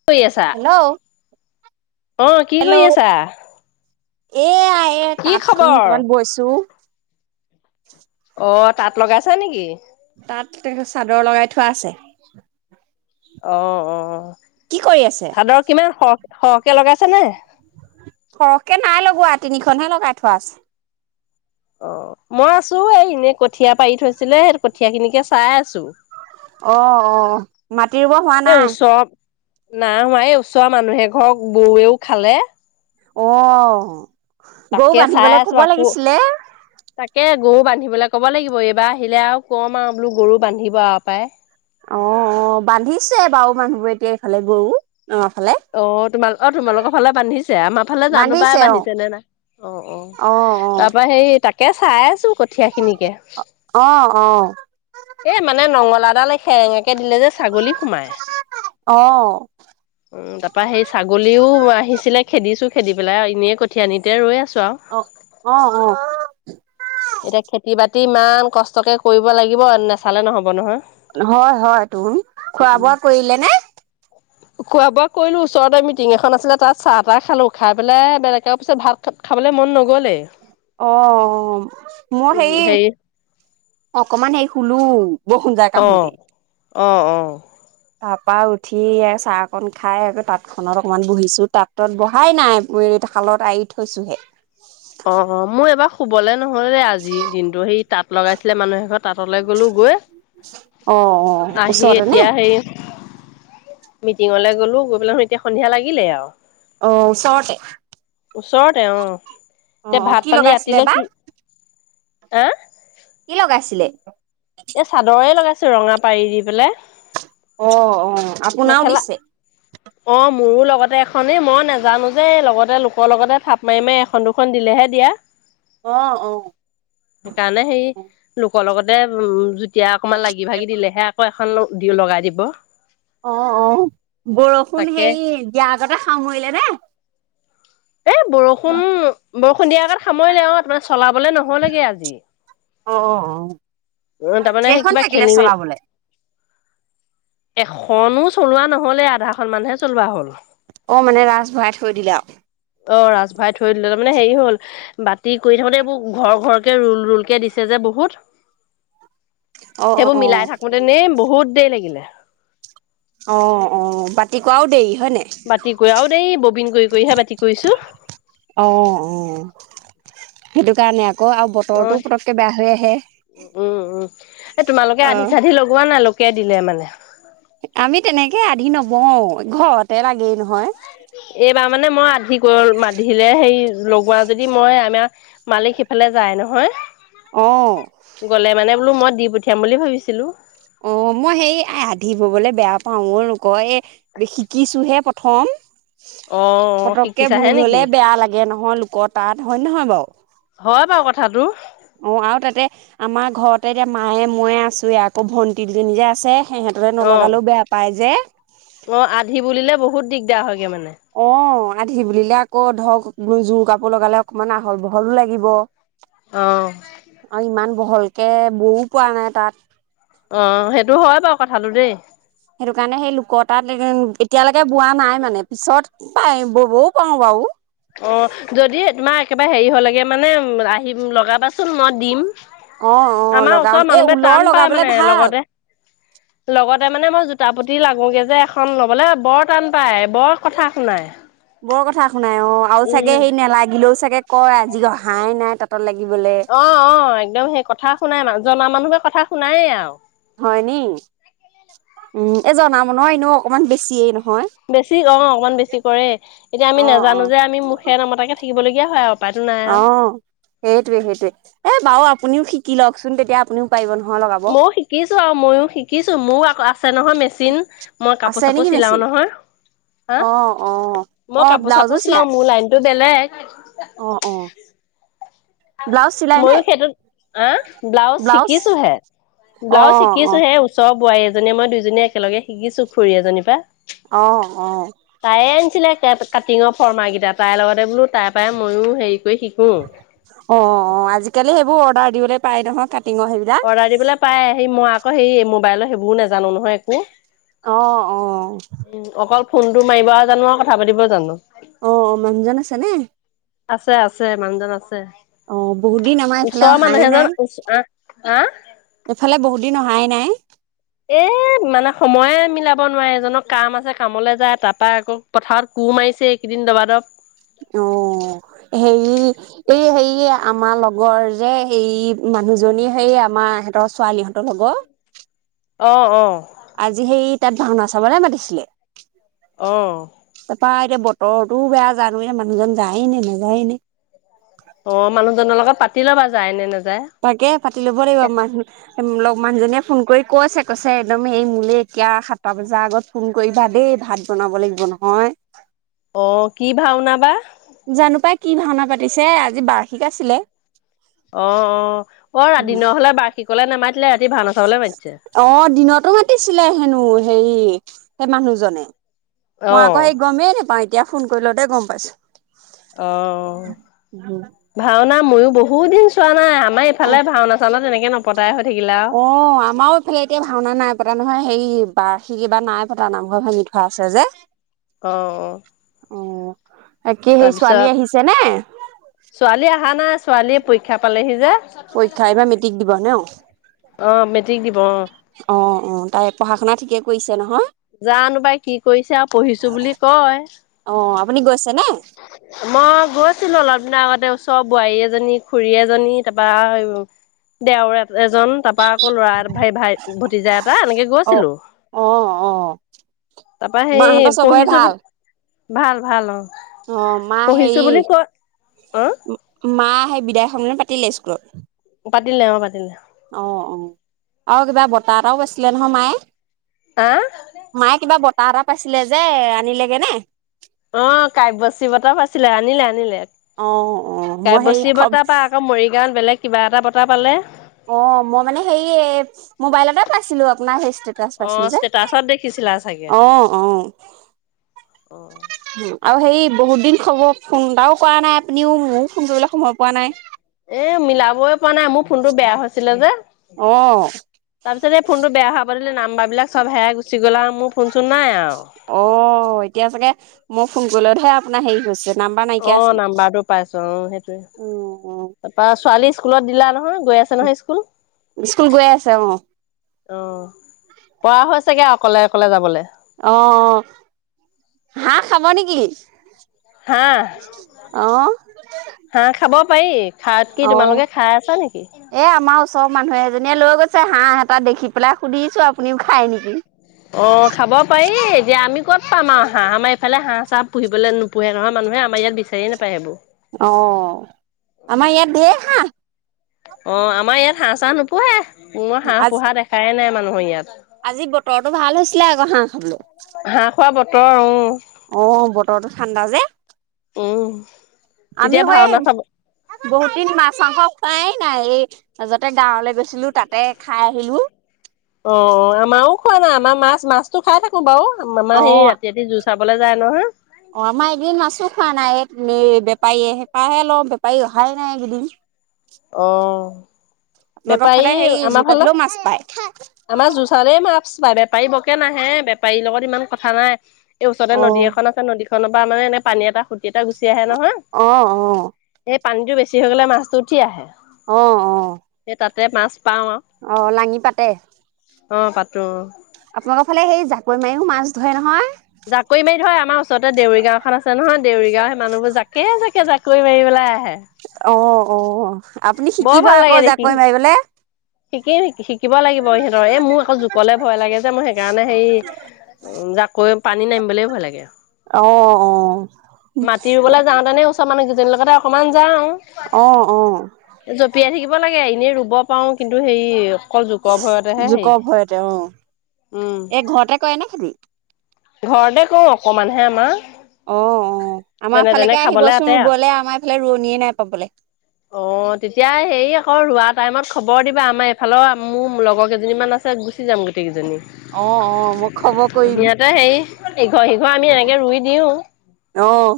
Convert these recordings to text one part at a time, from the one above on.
কি কৰি আছা? হেল্ল'? অ' কি হেল্ল'? কৰি আছা? এইয়া, এইয়া কি তাঁতখন খবৰ? অকমান বৈছো। অ'! তাঁত লগাইছা নেকি? তাঁত, চাদৰ লগাই থোৱা আছে। অ' অ'! কি কৰি আছে চাদৰ কিমান, সৰহ- সৰহকে লগাইছানে? সৰহকে নাই লগোৱা, তিনিখনহে লগাই থোৱা আছে। অ'! মই আছোঁ। এই, এনেই কঠীয়া পাৰি থৈছিলে, কঠীয়াখিনিকে চাই আছোঁ। অ' অ'! মাটি ৰোব হোৱা নাই? [unintelligible] ওচৰ মানুহ এঘৰ গৰুৱেও খালে। অ'! গৰু তাকে চাই বান্ধিবলে আছো ক'ব আকৌ লাগিছিলে? তাকে, গৰু বান্ধিবলে ক'ব লাগিব। এইবাৰ আহিলে আৰু কম আৰু বোলোঁ, গৰু বান্ধিব আৰু পায়। অ' অ'! বান্ধিছে বাৰু মানুহবোৰে, এতিয়া এইফালে গৰু। আমাৰ ফালে। অ'! তোমা, অ'! তোমালোকৰ ফালে বান্ধিছে? আমাৰ ফালে, জানোঁ পাই! বান্ধিছে নে নাই। অ' অ'! তাৰপৰা সেই, তাকে চাই আছোঁ, কঠীয়া খিনিকে। অ'! অ'! এ, মানে নঙলাডাল সেৰেঙাকে দিলে যে, ছাগলী সোমাই। অ'! উম, তাৰপৰা সেই, ছাগলীও আহিছিলে, খেদিছোঁ, খেদি পেলাই আৰু এনেই, কঠীয়ানিতে ৰৈ আছোঁ আৰু। অ'! অ'! অ'! এতিয়া, খেতি-বাতি ইমান কষ্টকে কৰিব লাগিব! নেচালে, নহ'ব নহয়। হয়, হয়, তো! খোৱা-বোৱা কৰিলেনে? [inaudible] খোৱা-বোৱা কৰিলোঁ। ওচৰতে মিটিং এখন আছিলে, তাত চাহ-তাহ খালোঁ। খাই পেলাই, বেলেগে পিছত, ভাত [unintelligible] খাবলৈ মন নগ'লে। অ'! মই সেই, হেৰি অকমান সেই, শুলোঁ। অ'! অ'! অ'! তাৰপৰা উঠি, চাহকন খাই, আকৌ তাঁত খনত অকমান বহিছোঁ। তাঁতত বহাই নাই। [unintelligible] শালত আৰি থৈছোঁহে। অ' অ'! মোৰ এবাৰ শুৱলে নহ'লে আজি, দিনটো। সেই, তাঁত লগাইছিলে মানুহ এঘৰত, তাঁতলৈ গ'লোগৈ। অ অ আহি ওচৰতে নে এতিয়া, সেই মিটিঙলে গ'লো। গৈ পেলাই এতিয়া, সন্ধিয়া লাগিলেই আৰু। অ'! ওচৰতে। ওচৰতে অ'! অ এতিয়া, অ কি ভাত-পানী লগাইছিলে ৰাতিলে বা কি? হা! কি লগাইছিলে? এ, চাদৰে লগাইছোঁ, ৰঙা পাৰী দি পেলাই। অ' অ'! আপোনাও দিছে? [inaudible] অ'! মোৰো লগতে এখনে, মই নেজানোঁ যে, লগতে লোকৰ লগতে, থাপ মাৰি-মাৰি, এখন-দুখন দিলেহে দিয়া। [inaudible] অ' অ'! সেইকাৰণে সেই লোকৰ লগতে উম যুতিয়া অকমান লাগি লাগি ভাগি দিলেহে আকৌ এখন দি লগাই দিব। অ অ বৰষুণ তাকে হেৰি দিয়াৰ আগতে সামৰিলে নে? এ বৰ ষুণ বৰষুণ দিয়াৰ আগত সামৰিলে অ, তাৰমানে চলাবলে নহলগে আজি। অ অ অ উ তাৰমানে সেই কেইখন কিবা থাকিলে খেলিমেই চলাবলে এখনো চলোৱা নহলে আধাখন মানহে চলোৱা হ'ল। অঁ মানে ৰাঁচ ভৰাই থৈ দিলে আওঁ। অ ৰাচ ভাই থৈ দিলে তাৰমানে হেৰি হ'ল বাতি কৰি থাকোতে এইবোৰ ঘৰৰ ঘৰ কে ৰুল ৰুল কে দিছে যে বহুত, অ সেইবোৰ অ মিলাই থাকোতে নেই বহুত দেৰি লাগিলে। অ অ বাতি কৰাও দেৰি হয়নে? বাতি কোৰাও দেই ববিন কৰি কৰিহে বাতি কৰিছো। অঁ অঁ সেইটো কাৰণে আকৌ আৰু বতৰটো পটকে বেয়া হৈ আহে। উ উম উম, এ তোমালোকে অ আধি চাধি লগোৱা নাই লোকে দিলে মানে। আমি তেনেকে আধি নবও ঘৰতে লাগেই নহয়। এইবাৰ মানে মই আধি কৰ মাধিলে সেই লগোৱা যদি মই আমাৰ মালিক সিফালে যায় নহয়। অ। গ'লে মানে বোলো মই দি পঠিয়াম বুলি ভাবিছিলো। অ মই সেই আধি ববলৈ বেয়া পাও, মই লোকৰ এই শিকিছোহে প থম। অ অ পতককে শিকিছাহে ভুল নেকি হলে বেয়া লাগে নহয় লোকৰ তাত, হয়ে নহয় বাওঁ? হয় বাওঁ কথাটো। অ আৰু তাতে আমাৰ ঘৰতে এতিয়া মায়ে ময়ে আছোৱে আকৌ ভণ্টিজনী যে আছে। সিহঁতলে অ নলগালেও বেয়া পায় যে। অ আধি বুলিলে বহুত দিগদাৰ হয়গে মানে। অ আধি বুলিলে আকৌ ধৰক জোৰ কাপোৰ লগালে অকমান আহল বহলো লাগিব। অহ। আৰু ইমান বহলকে বৈও পোৱা নাই তাঁত। অ সেইটো হয় বাৰু কথাটো দেই। সেইটো কাৰণে সেই লোকৰ তাঁত এদিন, এতিয়ালৈকে বোৱা নাই মানে পিছত পাই ববও পাওঁ বাওঁ। অ যদি তোমাৰ একেবাৰে হেৰি হ'লেগে মানে আহিম লগাবাচোন মই দিম। অ অ আমাৰ লগাম ওচৰৰ এই মানুহবোৰে ঊলৰ টান পায় লগাবলে মানে ভাল লগতে লগতে মানে মই জোতা পুতি লাগোগে যে এখন লবলে বৰ টান পাই, বৰ কথা শুনাই। বৰ কথা শুনাই অ আৰু উম চাগে হেৰি নেলাগিলেও চাগে কয় আজি অহাই নাই তা‍ঁতত লাগিবলৈ। অ অ একদম সেই কথা শুনাই মান জনা মানুহে কথা শুনায়েই আওঁ। হয় নি, উম এ জনা মানুহৰ এনেও অকমান বেছিয়ে নহয়। বেছি অ অকণমান বেছি কৰে, এতিয়া আমি অ অ নেজানো যে আমি মুখেৰে নামাতাকে থাকিবলগীয়া হয় আও। অ সেইটোৱে সেইটোৱে, এ বাৰু আপুনিও শিকি লওকচোন তেতিয়া আপুনিও পাৰিব নহয় লগাব। ময়ো শিকিছো আৰু ময়ো শিকিছো মোৰ আকৌ আ আছে নহয় মেচিন, মই কাপোৰ আছে চাপোৰ নেকি চিলাও মেচিন নহয়, হা অ অ মই অ কাপোৰ ব্লাউজো চাপোৰ চিলাও চিলাই মোৰ লাইনতটো বেলেগ। অ অ ব্লাউজ চিলাই নে মইয়ো সেইটোত অ', ব্লাউজ শিকিছোহে, ব্লাউজ অ', অ', শিকিছোহে। ওচৰৰ বোৱাৰী এজনীয়ে মই দুইজনীয়ে একেলগে শিকিছোঁ, খুৰী এজনীৰ পৰা। অ', অ', তাইয়ে আনিছিলে কেপচ্ কাটিঙৰ ফৰ্মা কেইটা, তাইৰ লগতে বোলো তাই পৰাই মইয়ো হেৰি কৰি শিকোঁ। অ', অ', আজিকালি সেইবোৰ অৰ্ডাৰ দিবলৈ পাই নহয়। কাটিঙৰ সেই অৰ্ডাৰ দিবলৈ পাই, হেৰি মই আকৌ সেই মোবাইলৰ সেইবোৰ নাজানোঁ নহয় একো। অ', অ'। উম্, অকল ফোনটো মাৰিব জানোঁ আৰু কথা পাতিব জানোঁ। অ', মানুহজন আছেনে? আছে আছে, মানুহজন আছে। অ', বহুত দিন আমাৰ এইফালে ওচৰৰ অহাই মানুহে নাই এজন ও, আ, হা এইফালে বহুত দিন অহাই নাই। এ মানে সময়ে মিলাব নোৱাৰে, এজনৰ কাম আছে, কামলৈ যায় তাৰাপা আকৌ। পথাৰত কোৰ মাৰিছে, এইকেইদিন দবাদৱ। অ', হেৰি এই হেৰি, আমাৰ লগৰ যে, সেই মানুহজনী সেই আমাৰ সিহঁতৰ ছোৱালী হঁতৰ লগৰ। অ', অ'। আজি সেই তাত ভাওনা চাবলৈ মাতিছিলে। অ'। তাৰপৰা এতিয়া বতৰতোও বেয়া, জানোঁ এতিয়া মানুহজন যায়ে নে নাযায় নে! অ', মানুহজনৰ লগত পাতি ল'বা যায় নে নাযায়? তাকে পাতি ল'ব লাগিব, মানুহ লগ মানুহজনীয়ে ফোন কৰি কৈছে, কৈছে একদম এই মোলে এতিয়া সাতটা বজাৰ আগত ফোন কৰিবা দেই, ভাত বনাব লাগিব নহয়। অ', কি ভাওনা বা! জানোঁ পাই, কি ভাওনা পাতিছে। আজি বাৰ্ষিক আছিলে। অ'অ'অ', দিনৰ হ'লে বাৰ্ষিকলে নামাতিলে, ৰাতি ভাওনা চাবলে মাতিছে। অ', দিনতো মাতিছিলে হেনো হেৰি সেই মানুহজনে। অ মই আকৌ সেই গমেই নাপাওঁ, এতিয়া ফোন কৰিলতহে গম পাইছোঁ। অ'অ', ভাওনা ময়ো বহুত দিন চোৱা নাই। আ আমাৰ অ এইফালে ভাওনা চাওনা তেনেকে নপতাই হৈ থাকিল আৰু। অ', আমাৰো এইফালে এতিয়া ভাওনা নাই পতা নহয়, হেৰি বাৰ্ষিক এইবাৰ নাই পতা নহয়। নামঘৰ ভাঙি থোৱা আছে যে। অ', অ'। অ', বাকি হেৰি তাৰপিছত ছোৱালী আহিছেনে? ছোৱালী অহা নাই, ছোৱালীৰ পৰীক্ষা পালেহি যে! পৰীক্ষা, এইবাৰ মেট্ৰিক দিব ন? অ', মেট্ৰিক দিব অ'। অ', অ', তাই পঢ়া-শুনা ঠিকে কৰিছে নহয়। জানোঁ পাই, কি কৰিছে আৰু পঢ়িছোঁ বুলি কয়। অ', আপুনি গৈছেনে? হয়। মই গৈছিলোঁ অলপ দিনৰ আগতে, ওচৰৰ বোৱাৰী এজনী, খুৰী এজনী তাৰপা দেওৰ এজন, তাৰপা আকৌ ল'ৰা, ভাই ভাই ভতিজা এটা এনেকে অ গৈছিলোঁ, অ অ তাৰপা হেৰি মাহঁতৰ চবৰে পঢ়িছোঁ বুলি ভাল ভাল অঁ। অঁ মা হেই, অ', ও মা সেই বিদায় সন্মিলনী পাতিলে স্কুলত পাতিলে অঁ পাতিলে। অঁ অঁ, আও কিবা বঁটা এটাও পাইছিলে নহয় মায়ে। হাঁ? মায়ে কিবা বঁটা এটা পাইছিলে যে আনিলেগে নে? অঁ কাব্যশ্ৰী বটা পাইছিলে, আনিলে আনিলে। অ অ মই হেৰি কাব্যশ্ৰী খ বঁটা পা আকৌ মৰিগাঁত বেলেগ কিবা এটা বঁটা পালে। অঁ, মই মানে হে এ মোবাইলতে পাইছিলো আপোনাৰ সেই ষ্টে ষ্টেটাচ পাইছিলো অ', যে ষ্টেটাচত দেখিছিলা চাগে অঁ অঁ। অ' [unintelligible] আৰু হেৰি, বহুত দিন খব ফোন এটাও কৰা নাই আপুনিও, ময়ো ফোন কৰিবলৈ সময় পোৱা নাই। এ মিলাবই পৱা নাই, মোৰ ফোনটো বেয়া হৈছিলে যে। অঁ। তাৰপিছত এই, ফোনটো বেয়া হোৱা পা ৱে নাম্বাৰ বিলাক চ'ব হেৰাই গুচি গ'ল আও, মোৰ ফোনচোন নাই আও। অ', এতিয়া চাগে মই ফোন কৰিলতহে আপোনাৰ হেৰি হৈছে। নাম্বাৰ নাইকিয়া অঁ আছিলে নাম্বাৰটো পাইছো অঁ, উম উম সেইটোয়ে, তাৰা ছোৱালী স্কুলত দিলা নহয়, গৈ আছ স্কুল গৈ আছে, অঁ। অঁ, পৱা হৈছেগে আও অকলে অকলে যাবলে? অঁ, অঁ, হাঁহ খাব নেকি? হাঁহ অঁ। হাঁহ খাব পায়ি, খাৱত কি তোমালোকে খাই আছা নেকি? এই, আমাৰ ওচৰৰ মানুহ এজনীয়ে লৈ গৈছে হাঁহ এটা দেখি পেলাই সুধিছো, আপুনিও খাই নেকি? অঁ, খাব পায়ি, এতিয়া আমি ক'ত পাম আও হাঁহ? আমাৰ ইফালে হাঁহ চাঁহ পুহিবলে নো পোঁহে নহয় মানুহে, আমাৰ ইয়াত বিচাইয়ে নাপায় সেইবোৰ। অঁ, আমাৰ ইয়াত ধেই হাঁহ। অঁ, আমাৰ ইয়াত হাঁহ চাঁহ নোপোঁহে, মই হাঁহ আজি পোঁহা দেখাই নাই মানুহৰ ইয়াত। আজি বতৰটো ভাল হৈছিলে আক' হাঁহ খাবলৈ। হাঁহ খোৱা বতৰ, উ। অঁ, বতৰটো ঠাণ্ডা যে, উম, আমি তেতিয়া অ'ক এই ভাওনা চাব বহুত দিন মাছ-মাংস খোৱাই নাই, এই মাজতে গাঁৱলে গৈছিলো, তাতে খাই আহিলো। অঁ, আমাৰো খোৱা নাই, আমাৰ মাছ, মাছতো খাই থাকো বাও, আমাৰ সেই ৰাতি ৰাতি জুচ চাবলে যায় নহয়। অঁ, আমাৰ এই কেইগিদিন মাছো খোৱা নাই, এ মে বেপাৰীয়ে হে পাহে লওঁ, বেপাৰী অহাই নাই এইকেইদিন। অ', আপোনালোকৰ বেপাৰী ফালে হেৰি আমাৰ ফাল, জোকাতিলেও মাছ পায় আমাৰ জোচাৰে মা ছ পাই, বেপাৰী ব'কে নাহে, বেপাৰীৰ লগত ইমান কথা নাই। এই ওচৰতে অ নদী এখন আ ছে নদীখন পা মানে এনে পানী এটা সু্তি এটা গুচি আহে নহয় অঁ, অঁ। এই, পানীটো বেছি হৈ গ'লে মাছটো উঠি আহে। অঁ অঁ। এ, তাতে মাছ পাওঁ আও। অঁ, লাঙি পাতে? অঁ পাতো ওঁ আপোনালোকৰ ফালে, সেই জাকৈ মাইয়ো মাছ ধৰে নহয়? জাকৈ মাৰি ধৰে, আমাৰ ওচৰতে দেউৰী গাঁও এখন আছে নহয়, দেউৰী গাঁৱৰ সেই মানুহবোৰ জাকে-জাকে জাকৈ মাৰিবলৈ আহে। অঁহ', -অঁহ',। আপুনি শিকিব আকৌ জাকৈ মাৰিবলে। শিকিয়ে, শি- কিব লাগিব ইহঁতৰ, এই মোৰ আকৌ জোকলে ভয় লাগে যে, মই সেইকাৰণে হেৰি জাকৈ পানীত নামিবলৈ ভয় লাগে আৰু। অঁ', -অঁ',। মাতি ৰুবলৈ যাওঁতে এনেই ওচৰ মানুহ কেইজনীৰ লগতে অকণমান যাওঁ। অঁ', -অঁ',। জপিয়াই থাকিব লাগে এনেই ৰুব পাৰোঁ কিন্তু হেৰি- অকল জোকৰ ভয়তে'হে হেৰি, জোকৰ ভয়তে অ উমঁ। এই ঘৰতে কৰে নে খেতি? ঘৰতে কৰো অকণমান'হে আমাৰ। অঁ', -অঁ',। আমাৰ যেনে তেনে ফালেকে খাবলৈ আহিবচোন আতে আৰু ৰুবলৈ আমাৰ এইফালে ৰোৱনীয়ে নাই পাবলৈ। অঁ', তেতিয়া হেৰি আকৌ ৰোৱা টাইমত খবৰ দিবা, আমাৰ এফালৰ মোৰ লগৰ কেইজনীমান আছে। আছে, গুচি যাম গোটেই কেইজনী। অ অ মই খবৰ কৰিম ইয়াতে হেৰি ইঘৰ, সিঘৰ আমি এনেকে ৰুই দিও। অঁ।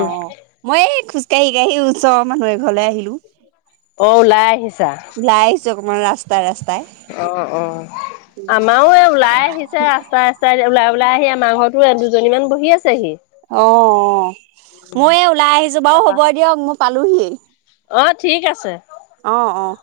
অ মই এই খোজকাঢ়ি‌-কাঢ়ি ওচৰ মানুহ এঘৰলৈ আহিলো। অ' ওলাই আহিছা। ওলাই আহিছো অকণমান ৰাস্তা-ৰাস্তাই। অ', -অ', আমাৰো এই ওলাই আহি- ছে ৰাস্তা-ৰাস্তাই ওলাই-ওলাই আহি আমাৰ ঘৰৰতো এ দুজনীমান বহি আছে সি। অঁ',। মই এই ওলাই আহিছো বাৰু হ'ব দিয়ক মই পালোহি। অঁ', -ঠিক আছে। অঁ', -অঁ',।